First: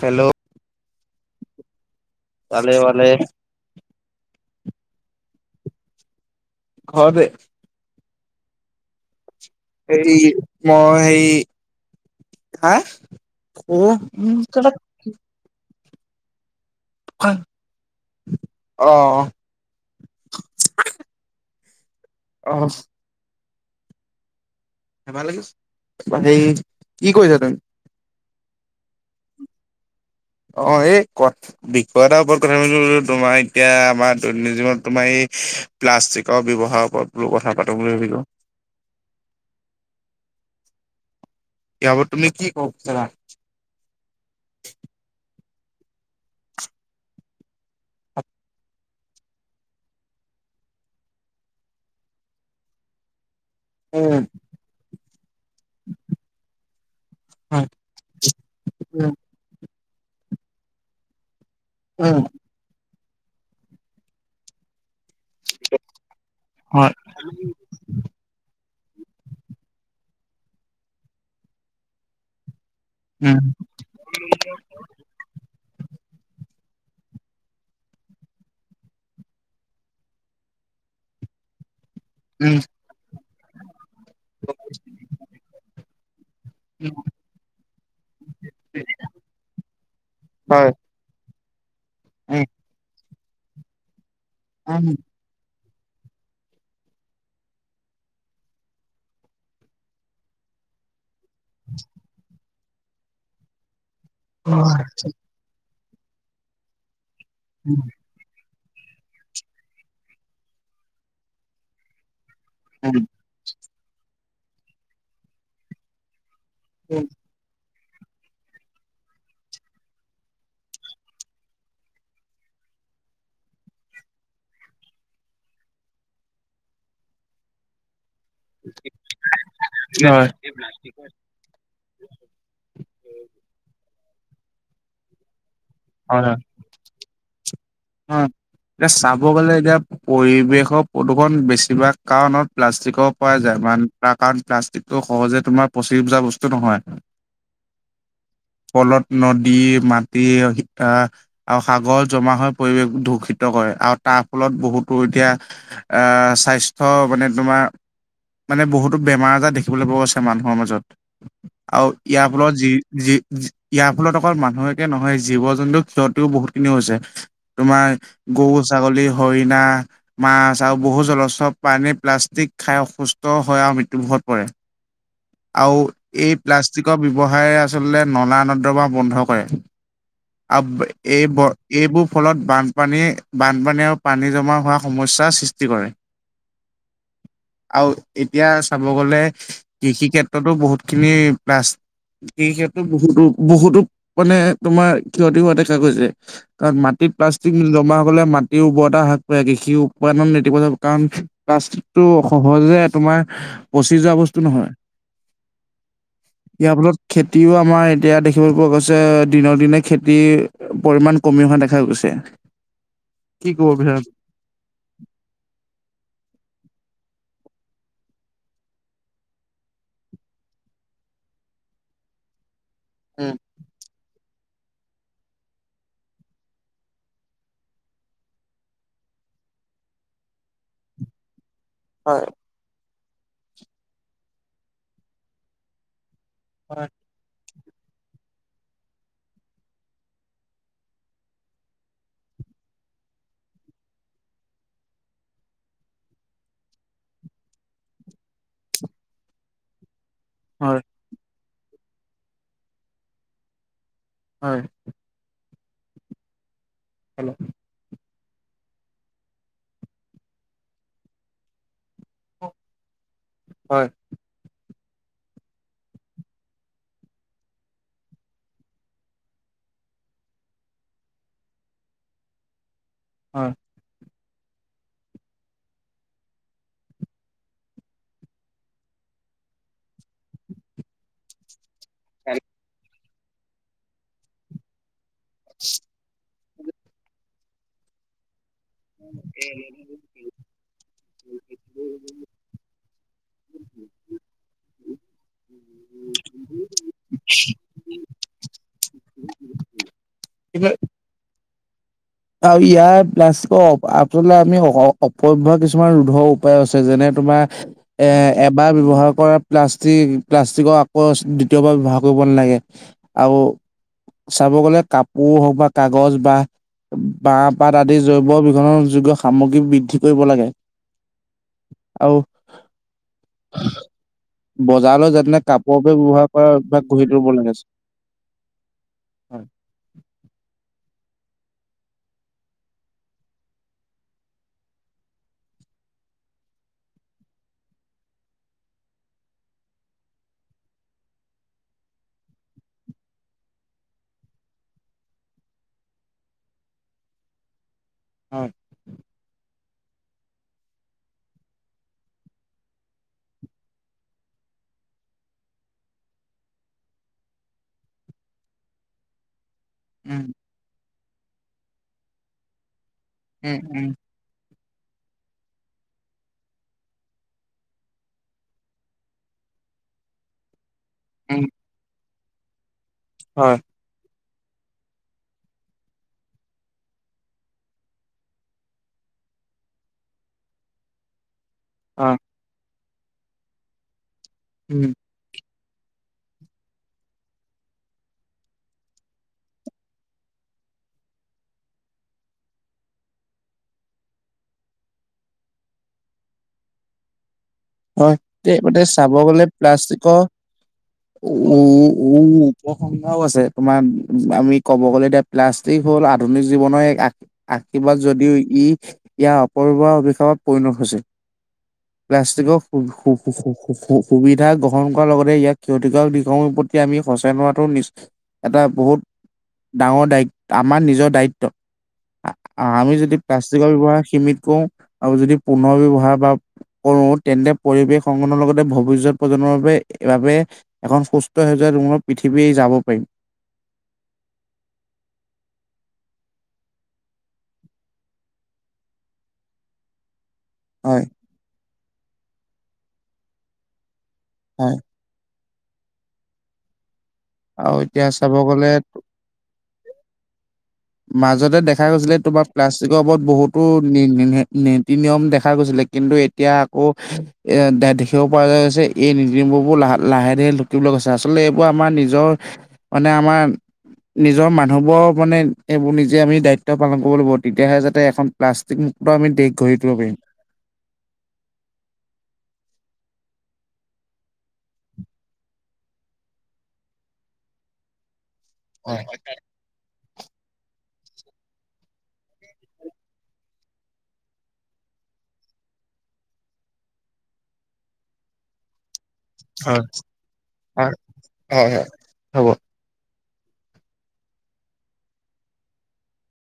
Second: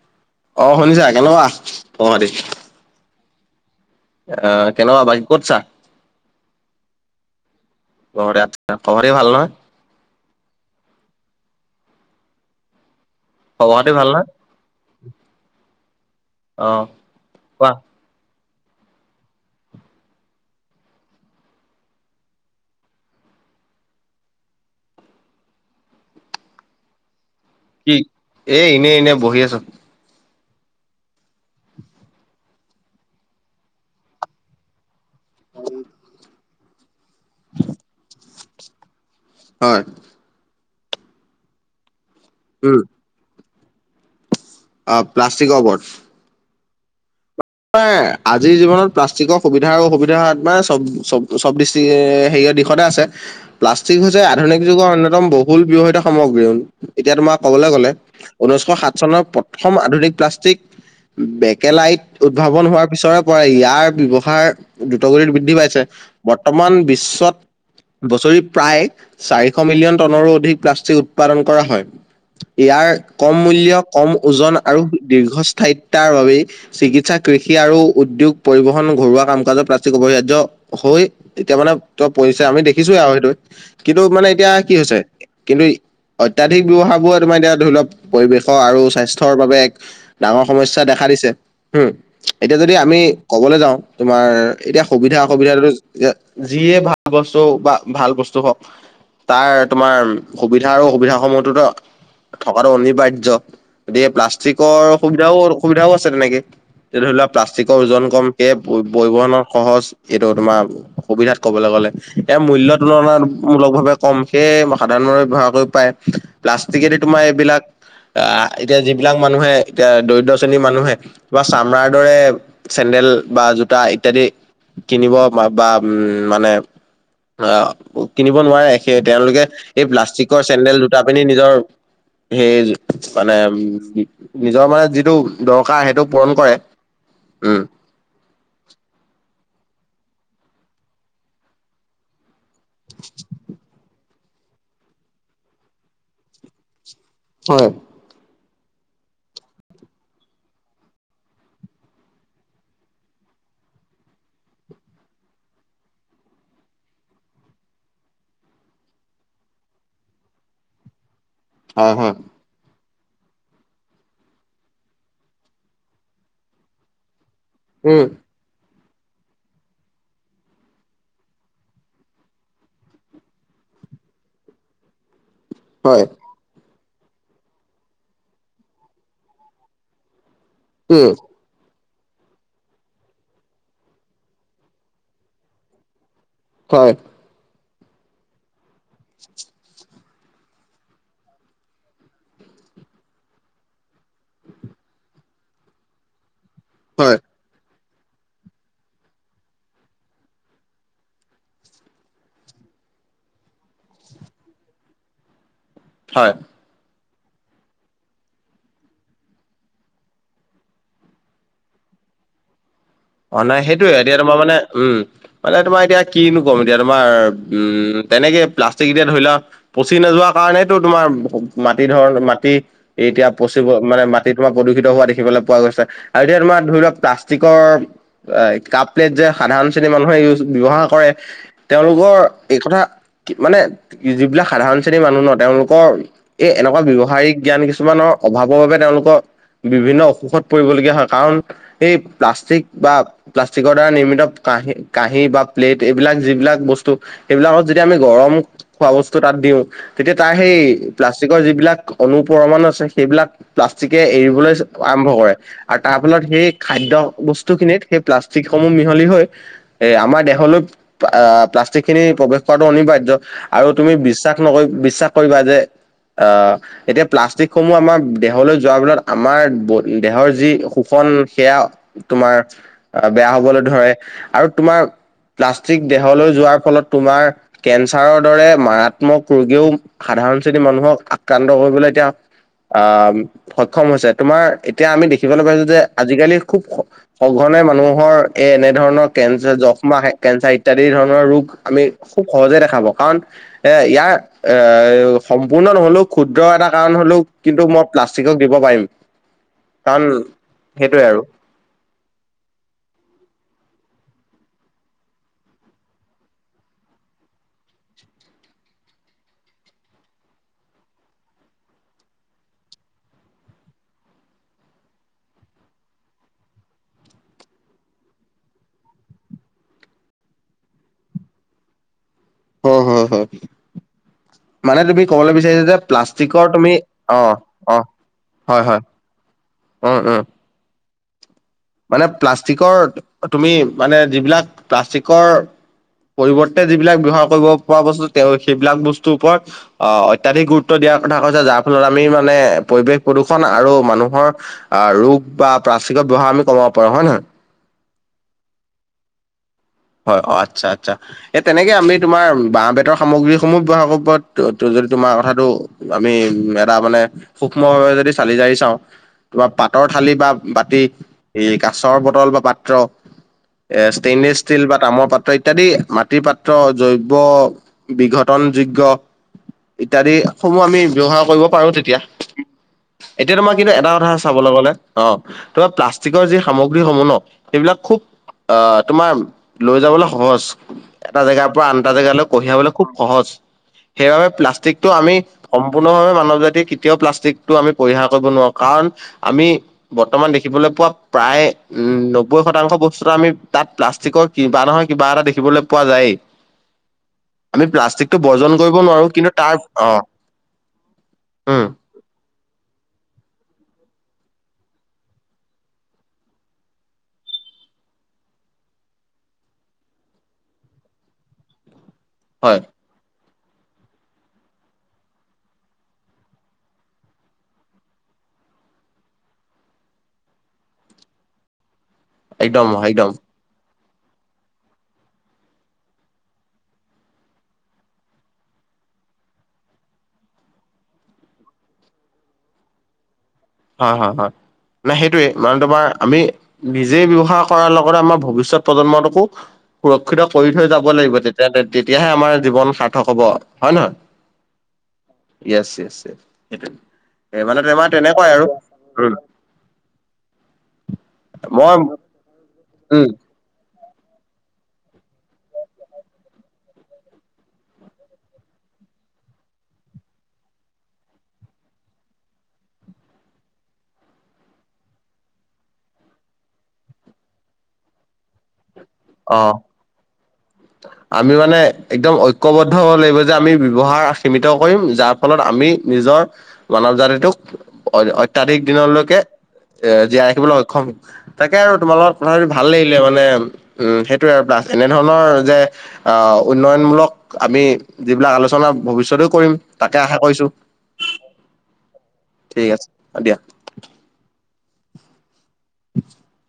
Hello. অ শুনিছা, কেনেকুৱা খবৱ খাতি? ভালে ভালে। অ কেনেকুৱা বাকী ক'ত আছা? ঘৰতে। ঘৰতে আচ্ছা, খবৰে খাতি ভাল নহয়? এই মই সেই হা- খবৰ খাতি ভাল নহয় [unintelligible] অ। কোৱা অ। অ। ধেমালি কৰিছোঁ। হেৰি কি কৰিছা তুমি? কি? এ এনে এনে বহি আছো। অ, ‌এই কথ, বিষয় এটাৰ ওপৰত কথা তোমাৰ এতিয়া আমাৰ দৈনন্দিন জীৱন তোমাৰ এই প্লাষ্টিকৰ ব্যৱহাৰৰ ওপৰত বোলো কথা পাতো বুলি ভাবিলো। হয়। ইয়াৰ ওপৰত তুমি কি কব উম বিচৰা? অ প্লাষ্টিকৰ ওপৰত। ম আজিৰ জীৱনত প্লাষ্টিকৰ সুবিধা অসুবিধা হাত মানে চব চব চবিষ্টিক হেৰিয়ৰ দিশতে আছে৷ উ [unintelligible] প্লাষ্টিক হৈছে উম আধুনিক যুগৰ অন্যতম বহুল ব্যৱহিত সামগ্ৰী। এতিয়া তোমাৰ হয় ক'বলৈ গ'লে ঊনৈছশ সাত উম চনৰ প্ৰথম আধুনিক প্লাষ্টিক বেকেলাইট, উম উৎভাৱন হোৱাৰ পিছৰে পৰাৰে ইয়াৰ ব্যৱহাৰ দ্ৰুতগতিত বৃদ্ধি পাইছে। বৰ্তমান হয় বিশ্বত- বছৰি প্ৰায় চাৰিশ মিলিয়ন টনৰো অধিক প্লাষ্টিক উৎপাদন কৰা হয়। ইয়াৰ কম উম মূল্য, কম ওজন আৰু দীৰ্ঘস্থায়িত্বাৰ বাবেই চিকিৎ সা কৃষি আৰু উদ্যোগ পৰিবহন ঘৰুৱা কাম কাজৰ প্ৰাচিক অপৰিহাৰ্য হৈ এতিয়া মানে ত পৰিছে। উম আমি দেখিছোয়ে আৰু সেইটো কিন্তু মানে এতিয়া কি হৈছে কিন্তু অত্যাধিক ব্যৱহাৰ বোৰ তোমাৰ এতিয়া ধৰি লওক পৰিৱেশৰ আৰু স্বাস্থ্যৰ বাবে এক ডাঙৰ হয় সমস্যা দেখা দিছে। হম, উম এতিয়া যদি আমি কবলৈ যাওঁ তোমাৰ এতিয়া উম সুবিধা অসুবিধাটো যিয়ে ভাল বস্তু বা ভাল বস্তু হওক তাৰ তোমাৰ সুবিধা আৰু অসুবিধা সমূহতো থকাটো অনিবাৰ্য। গতিকে প্লাষ্টিকৰ হয় সুবিধাও অসুবিধাও আছে তেনেকে, এতিয়া ধৰি লোৱা প্লাষ্টিকৰ উম ওজন কম৷ এ পৰিবহনৰ সহজ এইটো তোমাৰ সুবিধাত কবলৈ গলে। ইয়াৰ মূল্য তুলনামূলক ভাৱে কম, সেয়ে সাধাৰণ ব্যৱহাৰ কৰি পায়। প্লাষ্টিকেদি তোমাৰ এইবিলাক আহ এতিয়া যিবিলাক মানুহে এতিয়া দৰিদ্ৰ শ্ৰেণীৰ মানুহে তোমাৰ চামৰাৰ দৰে চেণ্ডেল বা জোতা ইত্যাদি কিনিব বা উম মানে আহ কিনিব নোৱাৰে। সেই তেওঁলোকে এই হয় প্লাষ্টিকৰ চেণ্ডেল দুটা হয় পিন্ধি নিজৰ হে মানে উ নিজৰ মানে যিটো দৰকাৰ সেইটো হয় পূৰণ কৰে। উম। অ এতিয়া চাব গ'লে এতিয়া পৰিৱেশৰ প্ৰদূষণ বেছিভাগ কাৰণত প্লাষ্টিকৰ পৰা যায়। মান তাৰ কাৰণ প্লাষ্টিকটো সহজে তোমাৰ পচি যোৱা বস্তু নহয়। হ'য়। ফলত নদী, মাটি হিক্‌ আ আৰু সাগৰত জমা হ'য় পৰিৱেশ দূষিত কৰে আৰু তাৰ ফলত বহুতো এতিয়া আ স্বাস্থ্য মানে তোমাৰ মানে বহুতো বেমাৰ আজাৰ দেখিবলৈ পোৱা আছে মানুহৰ মাজত আৰু হয় হয় ইয়াৰ ফলত যি যি ইয়াৰ ফলত অকল মানুহকে একে নহয় জীৱ জন্তু ক্ষতিও বহুত খিনি হৈছে। তোমাৰ উম গৰু, ছাগলী, হৰিণা মাছ আৰু বহু জলচৰ প্ৰাণী প্লাষ্টিক খাই অসুস্থ হৈ আৰু মৃত্যুমুখত পৰে। আৰু হয় এই প্লাষ্টিকৰ ব্যৱহাৰে আচলতে নলা- নৰ্দমা বন্ধ কৰে। আব্‌ উম এ ব' এইবোৰ ফলত বানপানী-বানপানী আৰু পানী জমা কৰা সমস্যাৰ সৃষ্টি কৰে। হ'য়। আৰু এতিয়া চাব গ'লে কৃষি ক্ষেত্ৰটো বহুতখিনি প্লাষ্‌ সেই ক্ষেত্ৰত বহুতো বহুতো মানে তোমাৰ ক্ষতি হোৱা দেখা গৈছে। কাৰণ মাটিত হয় প্লাষ্টিক জমা হ'লে মাটিৰ উৰ্বৰতা হ্ৰাস পায়। কৃষি উৎপাদন নেতিবাচক কাৰণ কাচটো সহজে তোমাৰ পচি যোৱা বস্তু নহয়। হয় ইয়াৰ ফলত খেতিও আমাৰ এতিয়া দেখিবলৈ পোৱা গৈছে দিনক দিনে খেতি পৰিমাণ কমি অহা দেখা গৈছে। অঁ কি নাই। ক'ব সেইটোৱে বিচাৰা? এতিয়া তোমাৰ মানে উম, মানে তোমাৰ এতিয়া কিনো কম এতিয়া তোমাৰ উম, তেনেকে প্লাষ্টিক এতিয়া ধৰি লোৱা পচি নোযোৱা কাৰণেটো তোমাৰ মাটি ধৰণ, মাটি এতিয়া উম, পচি চিব মানে, মাটি তোমাৰ প্ৰদূষিত হোৱা দেখিবলৈ পোৱা গৈছে আৰু এতিয়া তোমাৰ ধৰি লোৱা প্লাষ্টিকৰ আ কাপ প্লেট যে সাধাৰণ শ্ৰেণীৰ মানুহে ইউজ ব্যৱহাৰ কৰে তেওঁলোকৰ হয়, এই খনৰ মানে যিবিলাক সাধাৰণ শ্ৰেণীৰ মানুহ ন, তেওঁলোকৰ এই এনেকুৱা হয়, ব্যৱহাৰিক জ্ঞান কিছুমানৰ অভাৱৰ বাবে তেওঁলোকৰ বিভিন্ন অসুখত পৰিবলগীয়া হ'য়। কাৰণ এই প্লাষ্টিক বা প্লাষ্টিকৰ দ্বাৰা নিৰ্মিত কাঁহী-কাঁহী বা প্লেট এইবিলাক যিবিলাক বস্তু সেইবিলাকত যদি আমি গৰম খোৱা বস্তু তাত দিওঁ। তেতিয়া তাৰ সেই হয়, প্লাষ্টিকৰ যিবিলাক অনু পৰমাণু আছে, সেইবিলাক প্লাষ্টিকে এৰিবলে আৰম্ভ কৰে, আৰু তাৰ ফলত সেই খাদ্য হয়, বস্তু খিনিত সেই প্লাষ্টিক সমূহ মিহলি হৈ এ আমাৰ দেহলৈ আ প্লাষ্টিক্‌খিনি প্ৰৱেশ কৰাটো অনিবাৰ্য আৰু হয়, তুমি বিশ্বাস নকৰি বিশ্বাস কৰিবা যে আ এতিয়া প্লাষ্টিকসমূহ আমাৰ দেহলৈ যোৱাৰ ফলত আমাৰ ব দেহৰ যি শোষণ সেয়া তোমাৰ বেয়া হয়। হ'বলৈ ধৰে, আৰু তোমাৰ প্লাষ্টিক দেহলৈ যোৱাৰ ফলত তোমাৰ কেঞ্চাৰৰ দৰে মাৰাত্মক ৰোগেও সাধাৰণ শ্ৰেণীৰ মানুহক আক্ৰান্ত কৰিবলে এতিয়া আম সক্ষম হৈছে, তোমাৰ এতিয়া আমি দেখিবলৈ পাইছোঁ যে আজি-কালি খুব সঘনে মানুহৰ এ এনে ধৰণৰ কেঞ্চাৰ যক্ষ্মা, কেঞ্চাৰ ইত্যাদি ধৰণৰ ৰোগ আমি খুব সহজে দেখা পাওঁ কাৰণ এ ইয়াৰ এ সম্পূৰ্ণ নহ'লেও ক্ষুদ্ৰ এটা কাৰণ হ'লেও কিন্তু মই প্লাষ্টিকক দিব পাৰিম, কাৰণ সেইটোৱে আৰু। আৰু ইয়াৰ প্লাষ্টিকৰ অপ আচলতে আমি হ অপব্যৱহাৰ কিছুমান ৰোধৰ উপায় আছে, যেনে তোমাৰ এ এবাৰ ব্যৱহাৰ কৰা প্লাষ্টিক প্লাষ্টিকৰ আকৌ দ্বিতীয়বাৰ ব্যৱহাৰ কৰিব নালাগে। আৰু চাব গ'লে কাপোৰ হওক বা কাগজ বা বাঁহপাত আদি জৈৱবিঘন যোগ্য সামগ্ৰী বৃদ্ধি কৰিব লাগে। আৰু হয়-হয়-হয়। মানে তুমি বজাৰলৈ যাতে ক'বলে বিচাৰিছা কাপোৰৰ যে পৰা ব্যৱহাৰ কৰা প্লাষ্টিকৰ তুমি অভ্যাস গঢ়ি অ', তুলিব লাগে অ'। হয়-হয়, হয় উম, উম। মানে প্লাষ্টিকৰ তুমি মানে যিবিলাক প্লাষ্টিকৰ পৰিৱৰ্তে যিবিলাক ব্যৱহাৰ কৰিব পৰা বস্তু তেওঁ সেইবিলাক বস্তুৰ ওপৰত অ অত্যাধিক গুৰুত্ব দিয়াৰ কথা কৈছে, যাৰ ফলত আমি মানে পৰিৱেশ প্ৰদূৰ্ষণ আৰু মানুহৰ আ ৰোগ বা প্লাষ্টিকৰ ব্যৱহাৰ আমি কমাব পাৰো, হয় নহয়। হয়। হয়, অ', আচ্ছা- আচ্ছা। এ তেনেকে আমি তোমাৰ বাঁহ-বেতৰ সামগ্ৰীসমূহ ব্যৱহাৰ কৰিব পাৰোঁ, [unintelligible] যদি তোমাৰ কথাটো আমি এটা মানে সূক্ষ্মভাৱে যদি চালি জাৰি চাওঁ। কিবা পাতৰ থালি উম বা বাতি, এ কাছৰ বটল বা পাত্ৰ। উম এ উম ষ্টেইনেচ ষ্টিল বা তামৰ পাত্ৰ ইত্যাদি মাটিৰ পাত্ৰ জৈৱ বিঘটন যোগ্য ইত্যাদি সমূহ আমি ব্যৱহাৰ কৰিব উম পাৰো তেতিয়া, এতিয়া তোমাৰ হয় কিন্তু এটা কথা আছ চাবলৈ গ'লে অ', তোমাৰ প্লাষ্টিকৰ যি সামগ্ৰীসমূহ ন, সেইবিলাক খুব অ', তোমাৰ লৈ যাবলৈ সহজ, এটা জেগাৰ পৰা আন এটা হয় জেগালৈ কঢ়িয়াবলে খুব সহজ, সেইবাবে উম প্লাষ্টিকটো আমি সম্পূৰ্ণভাৱে মানৱ জাতিয়ে কেতিয়াও প্লাষ্টিকটো আমি পৰিহাৰ কৰিব নোৱাৰো, কাৰণ আমি বৰ্তমান দেখিবলৈ পোৱা প্ৰায় উম নব্বৈ শতাংশ বস্তুত আমি তাত প্লাষ্টিকৰ কিবা নহয় কিবা এটা দেখিবলৈ পোৱা যায়য়ে। হয়, তে বৰ্জন কৰিব গোটে নোৱাৰো চাব কিন্তু গ'লে তাৰ অ প্লাষ্টিকৰ, উম উম, উপসংঘও আছে, তোমাৰ আমি ক'ব গ'লে এতিয়া প্লাষ্টিক হ'ল আধুনিক জীৱনৰ এক আ আশীৰ্বাদ যদিও ই ইয়াৰ অপব্যবহাৰ অভিশাপত পৰিণত হৈছে। প্লাষ্টিকৰ হয়। সু- সু- সু-সু- সু- সু-সু- সু সুবিধা গ্ৰহণ কৰাৰ লগতে ইয়াক ক্ষতিকাৰক নিগমৰ প্ৰতি আমি সচেতন হোৱাটো নিচ এটা বহুত ডাঙৰ দায়িত আমাৰ নিজৰ দায়িত্ব। একদম আ-আমি একদম যদি প্লাষ্টিকৰ ব্যৱহাৰ সীমিত কৰো, আৰু যদি পুনৰ ব্যৱহাৰ বা কৰো তেন্তে পৰিৱেশ সংগনৰ লগতে ভৱিষ্যত প্ৰজন্মৰ বাবে বাবে- এখন সুস্থ হৈ যোৱা ৰুমত পৃথিৱী যাব পাৰিম। হয় হয় হয় ন সেইটোৱে মানে তোমাৰ আমি- নিজেই ব্যৱসায় কৰাৰ লগতে আমাৰ ভৱিষ্যত প্ৰজন্মটোকো- সুৰক্ষিত কৰি থৈ যাব হয়, লাগিব তেতিয়া তেতিয়াহে আমাৰ জীৱন সাৰ্থক হ'ব হয় নহয়। হয়। য়েছ য়েছ য়েছ সেইটো সে মানে আৰু তোমাৰ এতিয়া তেনেকুৱাই চাব আৰু। গ'লে [unintelligible] মাজতে মই দেখা গৈছিলে তোমাৰ প্লাষ্টিকৰ উম ওপৰত বহুত- টো নীতি নিয়ম দেখা গৈছিলে। কিন্তু এতিয়া আকৌ এ দেখিব পৰা যোৱা গৈছে এই নীতিমবোৰ-বোৰ লাহে লাহে লাহে লোকিবলৈ গৈছে আচলতে এইবোৰ আমাৰ নিজৰ- মানে আমাৰ নিজৰ মানুহবোৰ মানে- এইবোৰ নিজে আমি দায়িত্ব পালন কৰিব লাগিব তেতিয়াহে যাতে এখন প্লাষ্টিক মুুক্ত আমি অ দেশ গঢ়ি তুলিব পাৰিম। আমি মানে একদম ঐকয়বদ্ধ হ'ব লাগিব যে আমি ব্যৱহাৰ সীমিত কৰিম যাৰ ফলত আমি নিজৰ মানৱ জাতিটোক অত্যধিক হয় দিনলৈকে এ জীয়াই ৰাখিবলৈ সক্ষম হম। তাকে আৰু তোমাৰ লগত কথা পাতি ভাল লাগিলে মানে উম সেইটোয়ে আৰু পাছ এনেধৰণৰ- যে আহ উন্নয়নমূলক আমি যিবিলাক আলোচনা ভৱিষ্যতো কৰিম হয় তাকে আশা কৰিছো হয় হয় হ'ব। ঠিক আছে দিয়া। [inaudible]